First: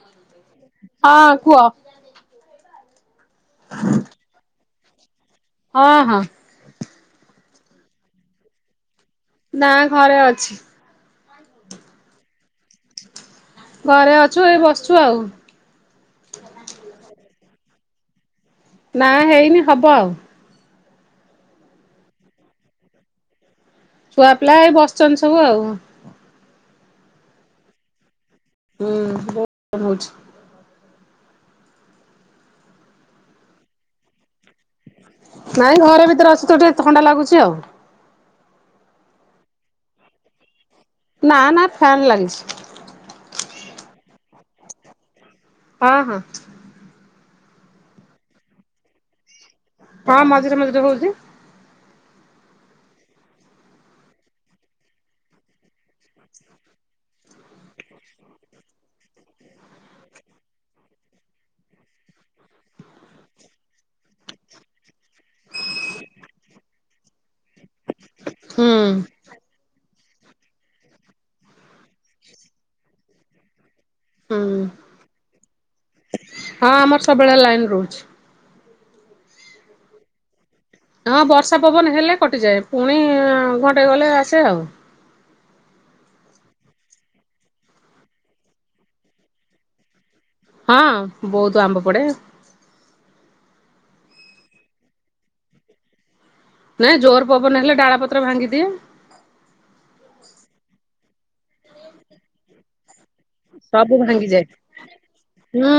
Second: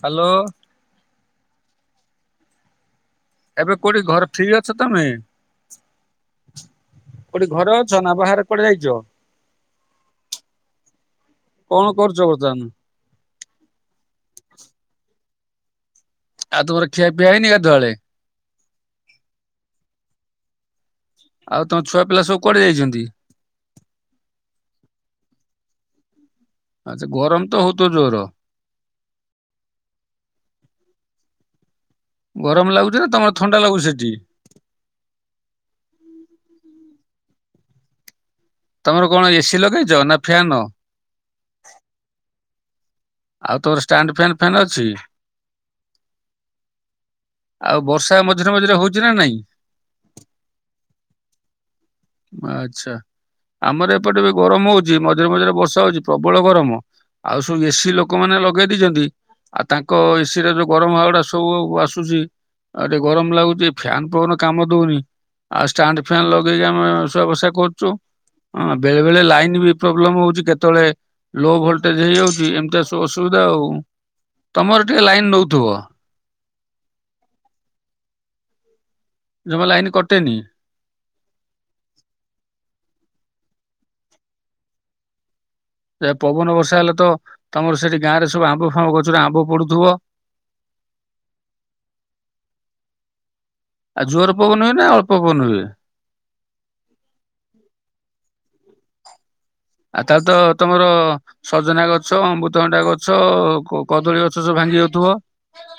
Hello ହଁ କୁହ। ଏବେ କୋଉଠି ଘରେ ଫି ଅ ଛ ତମେ ହଁ ହଁ। କୋଉଠି ଘର ଅଛ ନା ବାହାରେ କୁଆଡ଼େ ଯାଇଚି। ନା ଘରେ ଅଛି। କଣ କରୁଚି ବର୍ତ୍ତମାନ? ଘରେ ଅଛୁ ଏ ବସିଚି ଆଉ। ଆଉ ତୁମର ଖିଆପିଆ ହେଇନି ଦଳେ ନା ହେଇନି ହବ ଆଉ। ଆଉ ତମ ଛୁଆ ପିଲା ସବୁ କୁଆଡେ ଯାଇଚନ୍ତି? ଛୁଆପିଲା ଏ ବସିଚିନ୍ତି ସବୁ ଆଉ, ଆଚ୍ଛା ଗରମ ତ ହେଉଥିବ ଜୋର। ହୁଁ ବହୁତ ହେଉଚି। ଗରମ ଲାଗୁଛି ନା ତମର ଥଣ୍ଡା ଲାଗୁଛି ସେଠି ନାଇଁ ଘରେ ଭିତରେ ଅଛୁ ତୁ ଟିକେ କେତ ଖଣ୍ଡା ଲାଗୁଛି ଆଉ ତମର କଣ ଏସି ଲଗେଇଛ ନା ଫ୍ୟାନ ନା ନା ଫ୍ୟନ୍ ଲାଗିଛି ଆଉ ତୋର ଷ୍ଟାଣ୍ଡ ଫ୍ୟାନ୍ ଫନ୍ ଅଛି ହଁ ହଁ ଆଉ ବର୍ଷା ମଝିରେ ମଝିରେ ହଉଛି ନା ନାଇଁ ହଁ ମାଝିର ମଝିରେ ହଉଛି ଆଚ୍ଛା ଆମର ଏପଟେ ଗରମ ହଉଛି ମଝିରେ ମଝିରେ ବର୍ଷା ହଉଛି ପ୍ରବଳ ଗରମ ଆଉ ସବୁ ଏସିି ଲୋକମାନେ ଲଗେଇ ଦେଇଛନ୍ତି ଆଉ ତାଙ୍କ ଏସିି ରେ ଯୋଉ ଗରମ ହବାଟା ସବୁ ଆସୁଛି ଆଉ ଟିକେ ଗରମ ଲାଗୁଛି ଫ୍ୟାନ ପବନ କାମ ଦଉନି ଆଉ ଷ୍ଟାଣ୍ଡ ଫାନ ଲଗେଇକି ଆମେ ଶୁଆବସା କରୁଛୁ ହୁଁ ହଁ ବେଳେ ବେଳେ ଲାଇନ୍ ବି ପ୍ରୋବ୍ଲେମ ହଉଛି କେତେବେଳେ ଲୋ ଭୋଲଟେଜ୍ ହେଇଯାଉଛି ଏମିତି ସୁବୁ ଅସୁବିଧା ଆଉ ହୁଁ। ତମର ଟିକେ ଲାଇନ ଦଉଥିବ ହଁ ଆମର ସବୁବେଳେ ଲାଇନ ରହୁଛି ଜମା ଲାଇନ କଟେନି ହଁ ବର୍ଷା ପବନ ହେଲେ କଟିଯାଏ ପୁଣି ଘଣ୍ଟେ ଗଲେ ଆସେ ଆଉ ପବନ ବର୍ଷା ହେଲେ ତ ତମର ସେଠି ଗାଁ ରେ ସବୁ ଆମ୍ବ ଫମ୍ବ ଗଛରେ ଆମ୍ବ ପଡୁଥିବ। ହଁ ବହୁତ ଆମ୍ବ ପଡେ। ଆଉ ଜୁଆର ପବନ ହୁଏ ନା ଅଳ୍ପ ପବନ ହୁଏ। ନାଇଁ ଜୋର ପବନ ହେଲେ ଡାଳ ପତ୍ର ଭାଙ୍ଗିଦିଏ। ଆଉ ତାହେଲେ ତ ତମର ସଜନା ଗଛ ଅମୃତଭନନ୍ଦ୍ଦା ଗଛ। ଗଛ ସବୁ କଦଳୀ ଗଛ ଭାଙ୍ଗିଯାଏ ସବୁ ଭାଙ୍ଗି ଯାଉଥିବ। ହୁଁ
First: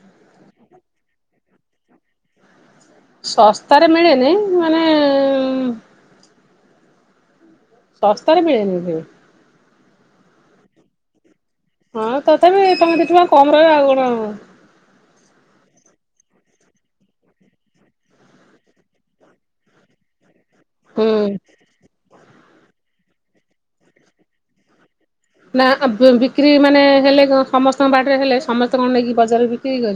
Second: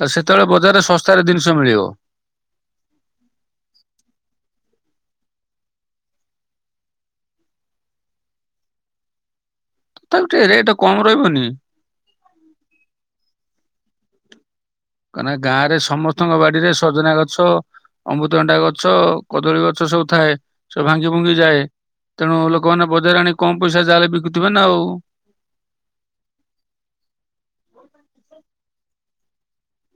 ତ ସେତେବେଳେ ବଜାରରେ ଶସ୍ତାରେ ଜିନିଷ ମିଳିବ। ଶସ୍ତାରେ ମିଳେନି ମାନେ। ଶସ୍ତାରେ ମିଳେନି ସେ। ତାକୁ ଟିକେ ରେଟ କମ ରହିବନି। ହଁ ତଥାପି ଟଙ୍କେ ଦିଟଙ୍କା କମ ରହିବ ଆ । ହଁ। କାହିଁକିନା ଗାଁରେ ସମସ୍ତଙ୍କ ବାଡିରେ ସଜନା ଗଛ ଅମୃତଭଣ୍ଡା ଗଛ କଦଳୀ ଗଛ ସବୁ ଥାଏ। ସ ହୁଁ। ଭାଙ୍ଗି ଭୁଙ୍ଗି ଯାଏ ତେଣୁ ଲୋକମାନେ। ବଜାର ଆଣି କମ ପଇସା ଯାହାଲେ ବିକୁଥିବେ ନା ଆଉ। ନା ବିକ୍ରି ମାନେ ହେଲେ ସମସ୍ତଙ୍କ ବାଟରେ ହେଲେ ସମସ୍ତେ କଣ ନେଇକି। ବଜାର ବିକ୍ରି କର।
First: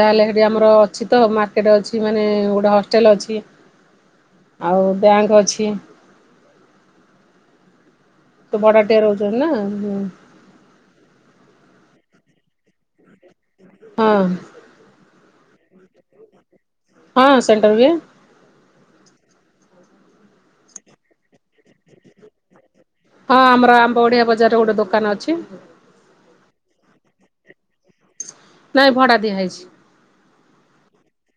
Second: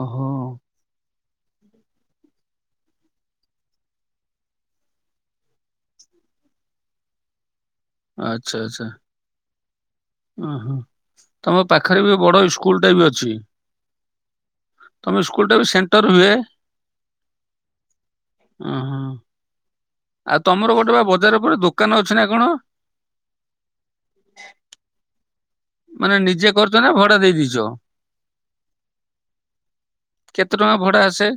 ଓହୋ। ସେଠି ଆମର ଅଛି ତ ମାର୍ । କେଟ ଅଛି ମାନେ ଗୋଟେ ହଷ୍ଟେଲ ଅଛି ଆଉ ବ୍ୟାଙ୍କ୍ ଅଛି। ତ ଭଡାଟିଆ ରହୁଛନ୍ତି ନା। ହୁଁ। ଓ ହୋ ତମ ପାଖରେ ବି ବଡ ସ୍କୁଲ ଟା ବି ଅଛି। ହଁ। ତମେ ସ୍କୁଲ ଟା ବି ସେଣ୍ଟର ହୁଏ। ହଁ ସେଣ୍ଟର ହୁଏ। ହ ହ। ଆଉ ତମର ଗୋଟେ ବା ବଜାର ଉପରେ ଦୋକାନ ଅଛି ନା କଣ। ହଁ ଆମର ଆମ ଓଡିଆ ବଜାରରେ ଗୋଟେ ଦୋକାନ ଅଛି। ମାନେ ନିଜେ କରଛ ନା ଭଡା ଦେଇଦେଇଛ। ନାଇଁ ଭଡା ଦିଆ ହେଇଛି। କେତେ ଟଙ୍କା ଭଡା ଆସେ।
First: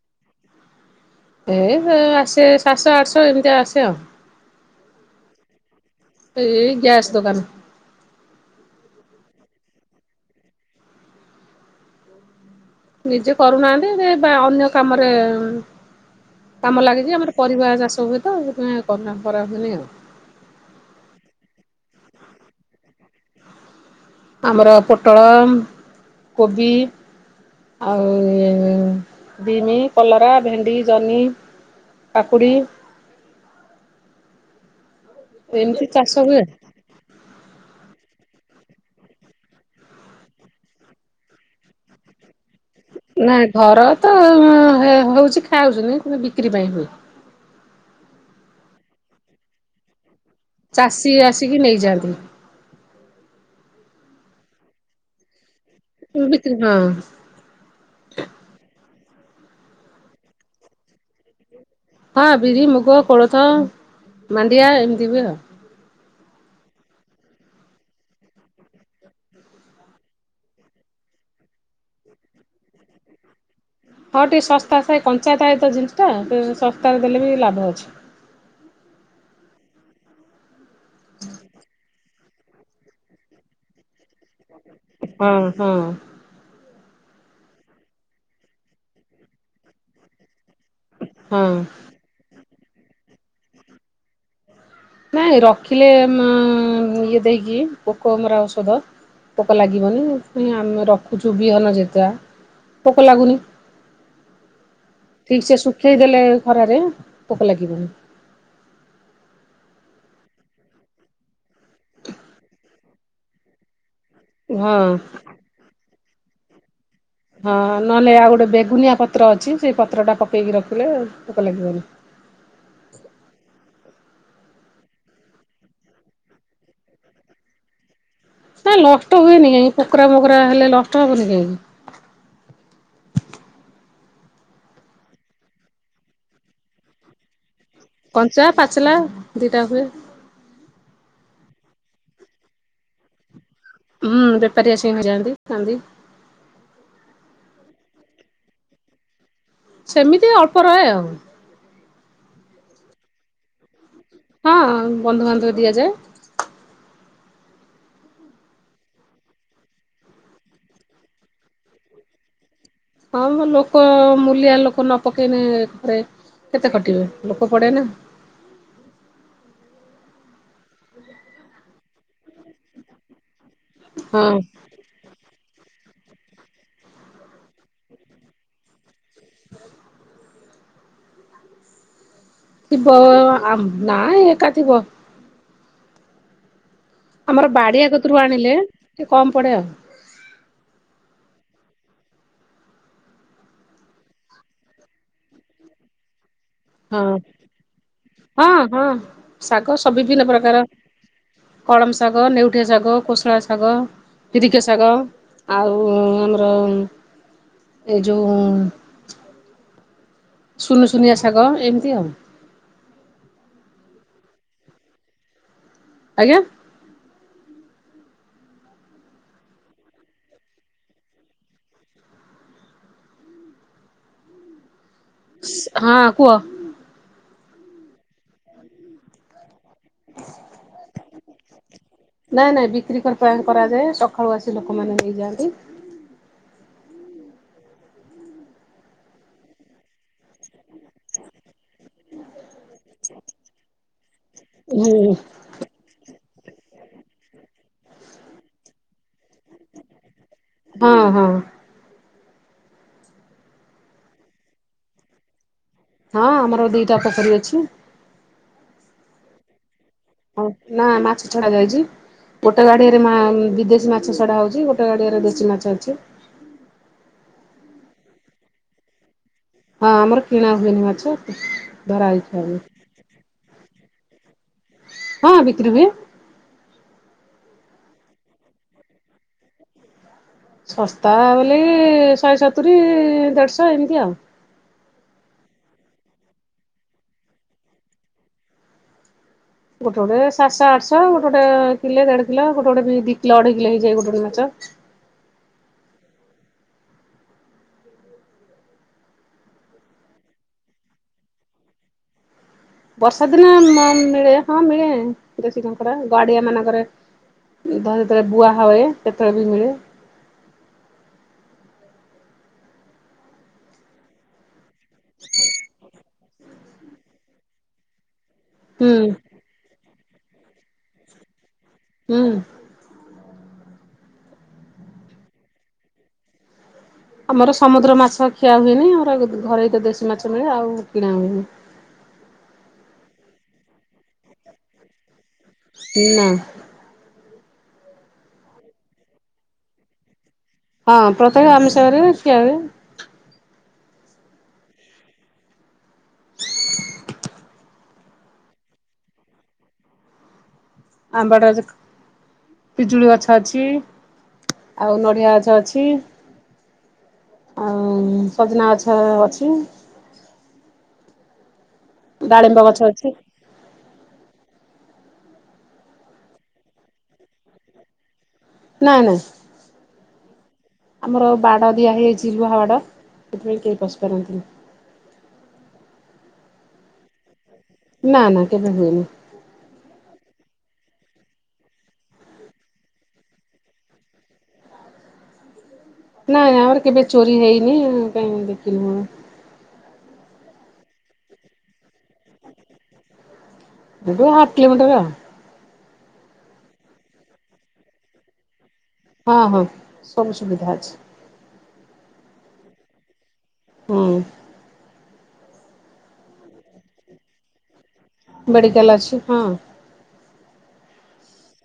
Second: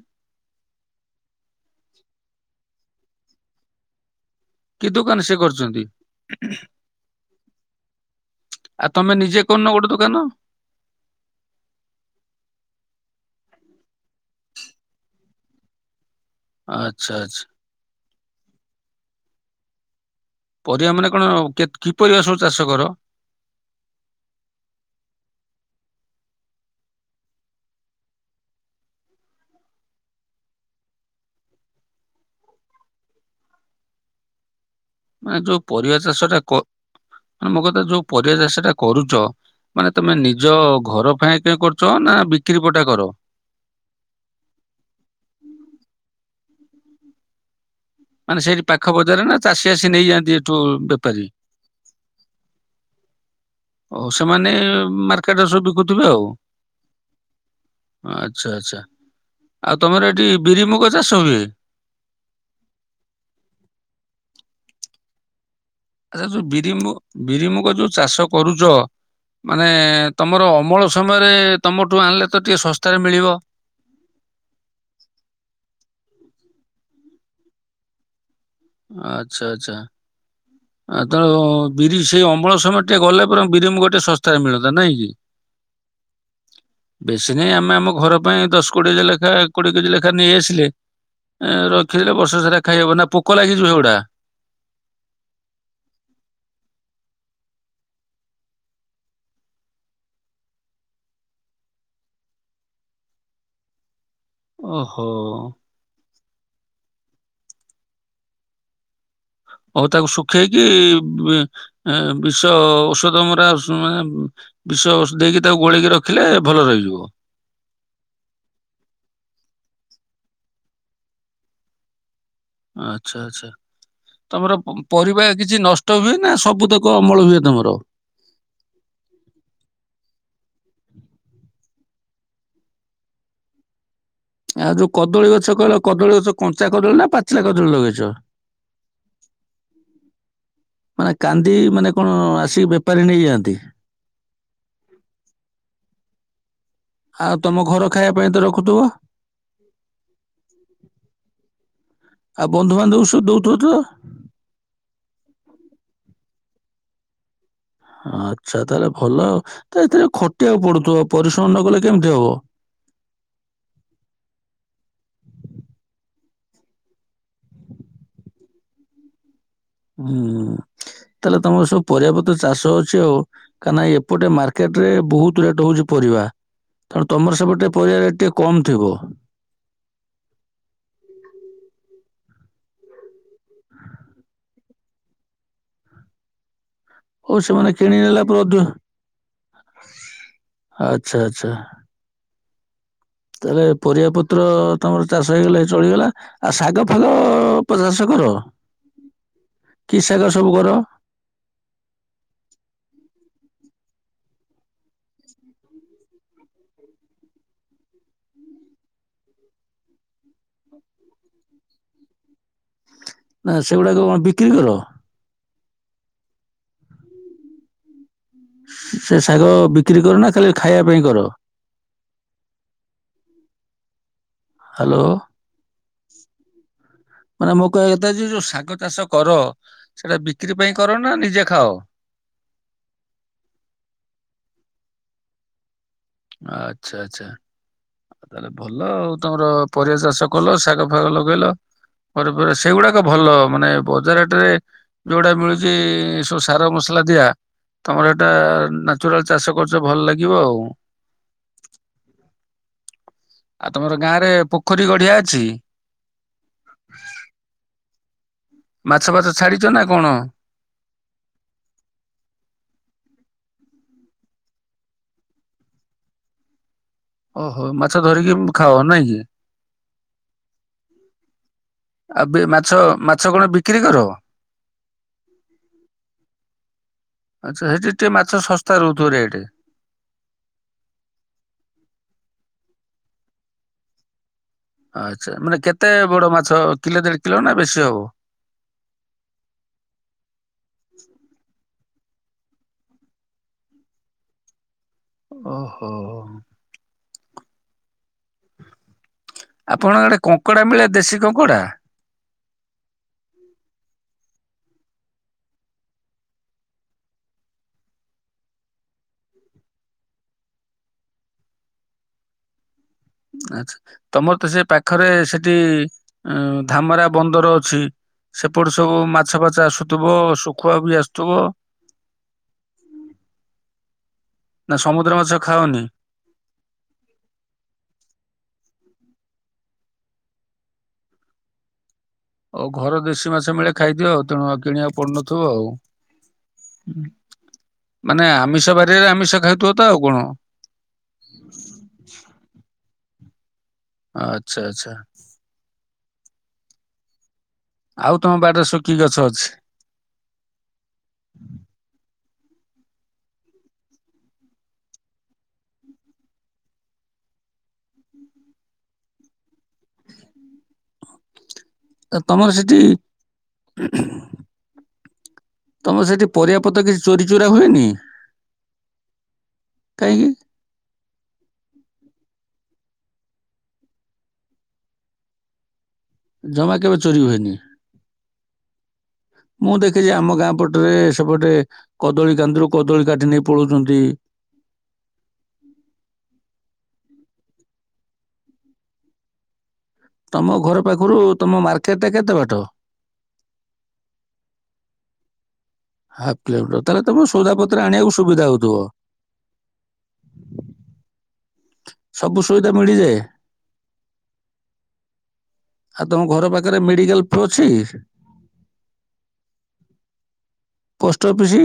ଏ ଆସେ ସାତ ଆଠଶହ। ଏମିତି ଆସେ ଆଉ। କି ଦୋକାନ ସେ କରିଛନ୍ତି ଏଇ ଗ୍ୟାସ୍ ଦୋକାନ ଆଉ ତମେ ନିଜ। ଯେକ ନ ଗୋଟେ ଦୋକାନ। ନିଜେ କରୁନାହାନ୍ତି ବା ଅନ୍ୟ କାମରେ। କାମ ଲାଗେ ଆଚ୍ଛା କି ଆମର ଆଚ୍ଛା। ପରିବା ଚାଷ ହୁଏ। ତୁମେ କରା ହୁଏନି ଆଉ। ପରିବା ମାନେ କଣ କି ପରିବା ସବୁ ଚାଷ କର। ଆମର ପୋଟଳ, କୋବି, ଆଉ ବିମି, କଲରା, ଭେଣ୍ଡି, ଜହ୍ନି, କାକୁଡ଼ି ମାନେ ଯୋଉ ଏମିତି ପରିବା ଚାଷ ଟା ହୁଏ। କ ମାନ ମୋ କଥା ଯୋଉ ପରିବା ଚାସ ଟା କରୁଛ ମାନେ ତମେ ନିଜ ଘର ପାଇଁ କେ କରୁଛ ନା ପଟା କର? ନାଇଁ ଘର ତ ହଉଛି ଖାଉଛିନି କି ବିକ୍ର ପାଇଁ ହୁଏ। ମାନେ ସେଇଠି ପାଖ ବଜାରରେ ନା ଚାଷୀ ଆସି ନେଇଯାନ୍ତି ଏଠି। ଚାଷୀ ଆସିକି ନେଇଯାଆନ୍ତି। ଓଉ ସେମାନେ ମାର୍କେଟରେ ସବ ଥିବେ ଆଉ ବିକ୍ରି ହଁ ଆଚ୍ଛା ଆଛା। ଆଉ ତମର ଏଠି ବିରି ମୁୁଗ ଚାଷ ହୁଏ। ହଁ ବିରି, ମୁଗ, କୋଳଥ, ମାଣ୍ଡିଆ ଏମିତି ବି ଆଉ ଆଛା ଯୋଉ ବିରିମୁ ବିରିମୁଗ ଯୋଉ ଚାଷ କରୁଛ ମାନେ ତମର ଅମଳ ସମୟରେ ତମଠୁ ଆଣିଲେ ତ ଟିକେ ଶସ୍ତାରେ ମିଳିବ। ହଁ ଟିକେ ଶସ୍ତା ସାଏ କଞ୍ଚାୟତଏ ତ ଜିନିଷ ଟା ଶସ୍ତାରେ ଦେଲେ ବି ଲାଭ ଅଛି। ଆଛା ଆଛା। ଆ ତ ବିରି ସେଇ ଅମ୍ ଅମଳ ସମୟ ଟିକେ ଗଲେ ବରଂ ବିରିମୁଗ ଗୋଟେ ଶସ୍ତ ତାର ମିଳତା ନାଇଁ କି। ହଁ ହଁ ବେଶୀ ନାହିଁ ଆମେ ଆମ ଘର ପାଇଁ ଦଶ କୋଡ଼ିଏ ଲେଖାଏ କୋଡିଏ କେଜି ଲେଖା ନେଇଆସିଲେ ହଁ। ରଖିଥିଲେ ବର୍ଷ ସାରା ଖାଇହବ ନା ପୋକ ଲାଗିଯିବ ସେଗଡ଼ା ନାଇଁ ରଖିଲେ ଇଏ ଦେଇକି ପୋକ ମରା ଔଷଧ ପୋକ ଲାଗିବନି ସେଥିପାଇ ଆମେ ରଖୁଛୁ ବିହନ ଯେତା ପୋକ ଲାଗୁନି। ଓହୋ। ଠିକ ସେ ଶୁଖେଇ ଦେଲେ। ଖରାରେ ପୋକ ଲାଗିବନି। ଆଉ ତାକୁ ଶୁଖେଇକି ବିଷ ଔଷଧ ମରା ମାନେ ହଁ। ବିଷ ଦେଇକି ତାକୁ ଗୋଳକି ରଖ ରଖିଲେ ଭଲ ରହିଯିବ। ହଁ ନହେଲେ ଆଉ ଗୋଟେ ବେଗୁନିଆ ପତ୍ର ଅଛି ସେ ପତ୍ରଟା ପକେଇକି ରଖିଲେ ପୋକ ଲାଗିବନି। ଆ୍ଛା ଆଛା ତମର ପରିବା କିଛି ନଷ୍ଟ ହୁଏ ନା ସବୁ ତକ ଅମଳ ହୁଏ ତମର। କାଇଁ ନଷ୍ଟ ହୁଏନି କାଇଁ ପୋକରା ବୋକରା ହେଲେ ଲ କଷ୍ଟବନି ଆଉ ଯୋଉ କଦଳୀ ଗଛ କହିଲ କଦଳୀ ଗଛ କଞ୍ଚା କଦଳୀ ନା ପାଚିଲା କଦଳୀ ଲଗେଇଛ? କଞ୍ଚା ପାଚଲା ଦିଟା ହୁଏ [inaudible] ମାନେ କାନ୍ଦି ମାନେ କଣ ଆସିକି ବେପାରୀ ନେଇଯାଆନ୍ତି। ହୁଁ ବେପାର ଆସିନ ହେଇଯନ୍ତି କାନ୍ଦି ଆଉ ତମ ଘର ଖାଇବା ପାଇଁ ତ ରଖୁଥିବ। ସେମିତି ଅଳ୍ପ ରହେ ଆଉ। ଆଉ ବନ୍ଧୁବାନ୍ଧବଙ୍କୁ ସବୁ ଦଉଥିବ ତ। ହଁ ବନ୍ଧୁବାନ୍ଧବ ଦିଆଯାଏ ଆଚ୍ଛା ତାହେଲେ ଭଲ ଆଉ। ଏଥିରେ ଖଟିବାକୁ ପଡୁଥିବ ପରିଶ୍ରମ ନ କଲେ କେମିତି ହବ। ହଁ ଲୋକ ମୁଲିଆ ଲୋକ ନ ପକେଇଲେ କେତେ କଟିବେ ଲୋକ ପଡେ ନା। ହୁଁ। ତାହେଲେ ତମର ସବୁ ପରିବା ପତ୍ର ଚାଷ ଅଛି ଆଉ। କାହିଁକି ନ ଏପଟେ ହଁ ମାର୍କେଟ ରେ ବହୁତ ରେଟ ହଉଛି ପରିବା ତେଣୁ ତମର ସେପଟେ ପରିବା ରେଟ୍ ଟିକେ କମ୍ ଥିବ। [inaudible] [unintelligible] ଥିବ ଆ ନାହିଁ ଏକା ଥିବ। ଓ ଆମର ସେମାନେ ବାଡିଆ କିଣି ଗତରୁ ନେଲା ପରେ ଆଣିଲେ ଅଧିକ ଟିକେ କମ୍ ପଡେ ଆଉ। ଆଚ୍ଛା ଆଚ୍ଛା। ତାହେଲେ ପରିବା ପତ୍ର ତମର ଚାଷ ହେଇଗଲେ ଚଳିଗଲା। ଆଉ ଶାଗ ହଁ ଫାଗ ଚାଷ କର ହଁ ହଁ ଶାଗ କି ସବି ଶାଗ ବିଭିନ୍ନ ସବୁ ପ୍ରକାର କର କଳମ ଶାଗ, ନେଉଠିଆ ଶାଗ, କୋଶଳା ଶାଗ। ଶାଗ, କିରିକା ଶାଗ ଆଉ ଆମର ଏ ଯୋଉ ସୁନୁ ଶୁନିଆ ଶାଗ ଏମିତି ଆଉ। ନା ସେଗୁଡାକ କଣ ବିକ୍ରି କର। ଆଜ୍ଞା। ସେ ଶାଗ ବିକ୍ରି କର ନା ଖାଲି ଖାଇବା ପାଇଁ କର। ହ୍ୟାଲୋ ହଁ କୁହ। ମାନେ ମୋ କହିବା କଥା ଯେ ଯୋଉ ଶାଗ ଚାଷ କର। ସେଇଟା ବିକ୍ରି ପାଇଁ କର ନା ନିଜେ ଖାଅ ନାଇଁ ନାଇଁ ବିକ୍ରି କରାଯାଏ। ସକାଳୁ ଆସି ଲୋକମାନେ ନେଇଯାଆନ୍ତି। ଆଚ୍ଛା ଆଚ୍ଛା ହୋଉ ତାହେଲେ ଭଲ ଆଉ ତମର ପରିବା ଚାଷ କଲ। ଫାଗ ଲଗେଇଲ ପରେ ପରେ ସେଇଗୁଡାକ ଭଲ ମାନେ ବଜାରଟରେ ହୁଁ। ଯୋଉଟା ମିଳୁଛି। ସାରମସା। ହେଲା ଦିଆ ତମର ଏଟା ନାଚୁରାଲ ଚାଷ କରୁଛ ଭଲ ଲାଗିବ ଆଉ। [inaudible] ଆଉ ତମର ଗାଁ ରେ ପୋଖରୀ ଗଢିଆ ଅଛି। ହଁ ଆମର ଦିଟା ପୋଖରୀ ଅଛି। ମାଛ ଫଛ ଛାଡିଛ ନା। କଣ? ହ ନା ମାଛ ଛଡା ଯାଇଛି। ଗୋଟେ ଗାଡିଆରେ ମା ବିଦେଶୀ ମାଛ ସଡା ହଉଛି ଗୋଟେ ଗଡିଆରେ ଦେଶୀ ମାଛ ଅଛି। ଓହୋ ମାଛ ଧରିକି ଖାଅ ନାଇଁ କି। ହଁ ଆମର କିଣା ହୁଏନି ମାଛ। ତ ଆଉ ମାଛ ମାଛ କଣ ବିକ ବିକିରି କର। [inaudible] ହଁ ବିକ୍ରି ହୁଏ। ଆଚ୍ଛା ସେଠି ଟିକେ ମାଛ ଶସ୍ତା ରହୁଥିବ ରେଟ ଶସ୍ତା ବୋଲି ଶହେ ସତ ତୁରି ଦେଢ଼ଶହ ଏମିତି ଆଉ । ଆଚ୍ଛା ମାନେ କେତେ ବଡ ମାଛ କିଲୋ ଦେଢ କିଲୋ ନା ବେଶୀ ହବ । ଗୋଟେ ଗୋଟେ ସାତଶହ ଆଠଶହ ଗୋଟେ ଗୋଟେ କିଲେ ଦେଢ କିଲ ଗୋଟେ ଗୋଟେ ବି ଦି କିଲ ଅଢ଼େଇ କିଲ ହେଇଯାଏ ଗୋଟେ ଗୋଟେ ମାଛ । ଓହୋ ଆପଣଙ୍କ ଆଡ଼େ କଙ୍କଡା ମିଳେ ଦେଶୀ କଙ୍କଡା । ବର୍ଷା ଦିନେ ମିଳେ ହଁ ମିଳେ ଦେଶୀ କଙ୍କଡା ଗାଡିଆ ମାନଙ୍କରେ ଯେତେବେଳେ ବୁହା ହୁଏ ସେତେବେଳେ ବି ମିଳେ । ଆଚ୍ଛା ତମର ତ ସେ ପାଖ ପାଖରେ ସେଠି ଧାମରା ବନ୍ଦର ଅଛି ସେପଟୁ ହୁଁ ସବୁ ମାଛ ଫାଛ ଆସୁ ଥିବ ଶୁଖୁଆ ବି ଆସୁଥିବ ହୁଁ ନା ସମୁଦ୍ର ମାଛ ଖାଅନି? ଆମର ସମୁଦ୍ର ମାଛ ଖିଆ ହୁଏନି ଆମର ଘରୋଇ ତ ଦେଶୀ ମାଛ ମିଳେ ଆଉ କିଣା ହୁଏନି। ଆଉ ଘର ଦେଶୀ ମାଛ ମିଳେ ଖାଇଥିବ ଆଉ ତେଣୁ କିଣିବାକୁ ପଡ଼ୁନଥିବ। ଥିବ ନା ଆଉ। ମାନେ ଆମିଷ ବାରିରେ ଆମିଷ ଖାଉଥିବ ତ ଆଉ କଣ? ହଁ ପ୍ରତ୍ୟେକ ଆମିଷ ବାରିରେ ଖିଆ ହୁଏ। ଆଚ୍ଛା ଆଚ୍ଛା। ଆଉ ତମ ବାଡ଼ିରେ ସବୁ କି ଗଛ ଅଛି? ଆମ୍ବଡା ଗଛ ପିଜୁଳି ଗଛ ଅଛି ଆଉ ନଡିଆ ଗଛ ଅଛି ଆଉ ସଜନା ଗଛ ଅଛି ତମର ଡାଳିମ୍ବ ସେଠି ଗଛ ଅଛି। ତମ ସେଠି ପରିବାପତ୍ର କିଛି ଚୋରି ଚୋରା ହୁଏନି? ନାଇଁ ନାଇଁ କାହିଁକି? ଆମର ବାଡ ଦିଆ ହେଇଛି। ସିଲୁଆ ହାଡ଼ ସେଥିପାଇଁ କେହି ପଶି ପାରନ୍ତିନି। ଜମା କେବେ ଚୋରି ହୁଏନି? ନା ନା କେବେ ହୁଏନି । ସେପଟରେ ସେପଟେ କଦଳୀ କାନ୍ଦିରୁ କଦଳୀ କାଟି ନେଇ ପଳଉଛନ୍ତି ନାଇଁ ନାଇଁ ଆମର କେବେ ଚୋରି ହେଇନି କାହିଁକି ଦେଖିଲୁ । ତମ ଘର ପାଖରୁ ତମ ମାର୍କେ ଏଇଠୁ ହାଫ୍ କିଲୋମିଟର ଆଉ। ହାଫ୍ କିଲୋମିଟର ତାହେଲେ ତମର ସଉଦା ପତର ଆଣିବାକୁ ସୁବିଧା ହଉଥିବ। ହଁ ହଁ ସବୁ ସୁବିଧା ଅଛି ସବୁ ସୁବିଧା ମିଳିଯାଏ ହୁଁ ଆଉ ତମ ଘର ପାଖରେ ମେଡିକାଲ ଟି ଅଛି ମେଡିିକାଲ ଅଛି ହଁ ପୋଷ୍ଟ ଅଫିସି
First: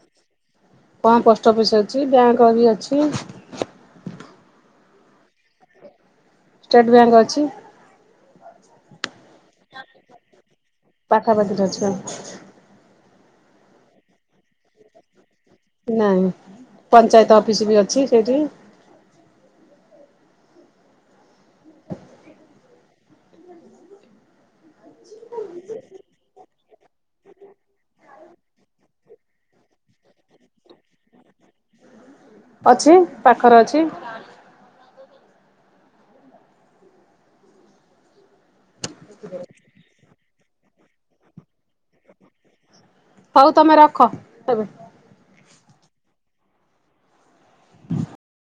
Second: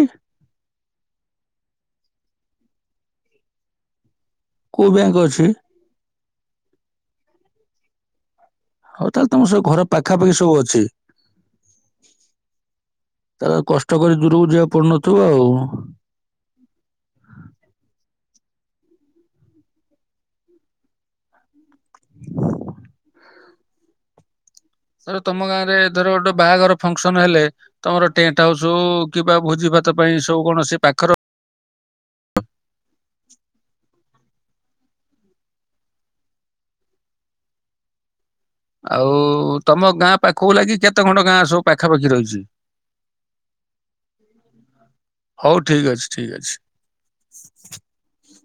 ହଁ ପୋଷ୍ଟ ଅଫିସ ଅଛି ବ୍ୟାଙ୍କ ବି ଅଛି କୋଉଁ ବ୍ୟାଙ୍କ ଅଛି ଷ୍ଟେଟ ବ୍ୟାଙ୍କ ଅଛି ହଉ ତାହେଲେ ତମ ସବୁ ଘର ପାଖାପାଖି ସବୁ ଅଛି। ପାଖାପାଖିରେ ଅଛି ସବୁ ତାହେଲେ କଷ୍ଟ କରି ଦୂରକୁ ଯିବାକୁ ପଡୁନଥିବ ଆଉ ନାଇଁ ପଞ୍ଚାୟତ ଅଫିସ ବି ଅଛି ଏଠି ହ [inaudible] ହେଲେ ତମ ଗାଁ ରେ ଧରୋ ଗୋଟେ ବାହାଘର ଫଙ୍କସନ୍ ହେଲେ ତମର ଟେଣ୍ଟ ହାଉସ ହଉ କିମ୍ବା ଭୋଜି ଭାତ ପାଇଁ ସବୁ କଣ ସେ ପାଖର ଅଛି ପାଖରେ ଅଛି ଆଉ ତମ ଗାଁ ପାଖକୁ ଲାଗି କେତେ ଖଣ୍ଡ ଗାଁ ସବୁ ପାଖାପାଖି ରହିଛି ହଉ ତମେ ରଖ ଏବେ ଠିକ୍ ଅଛି [inaudible]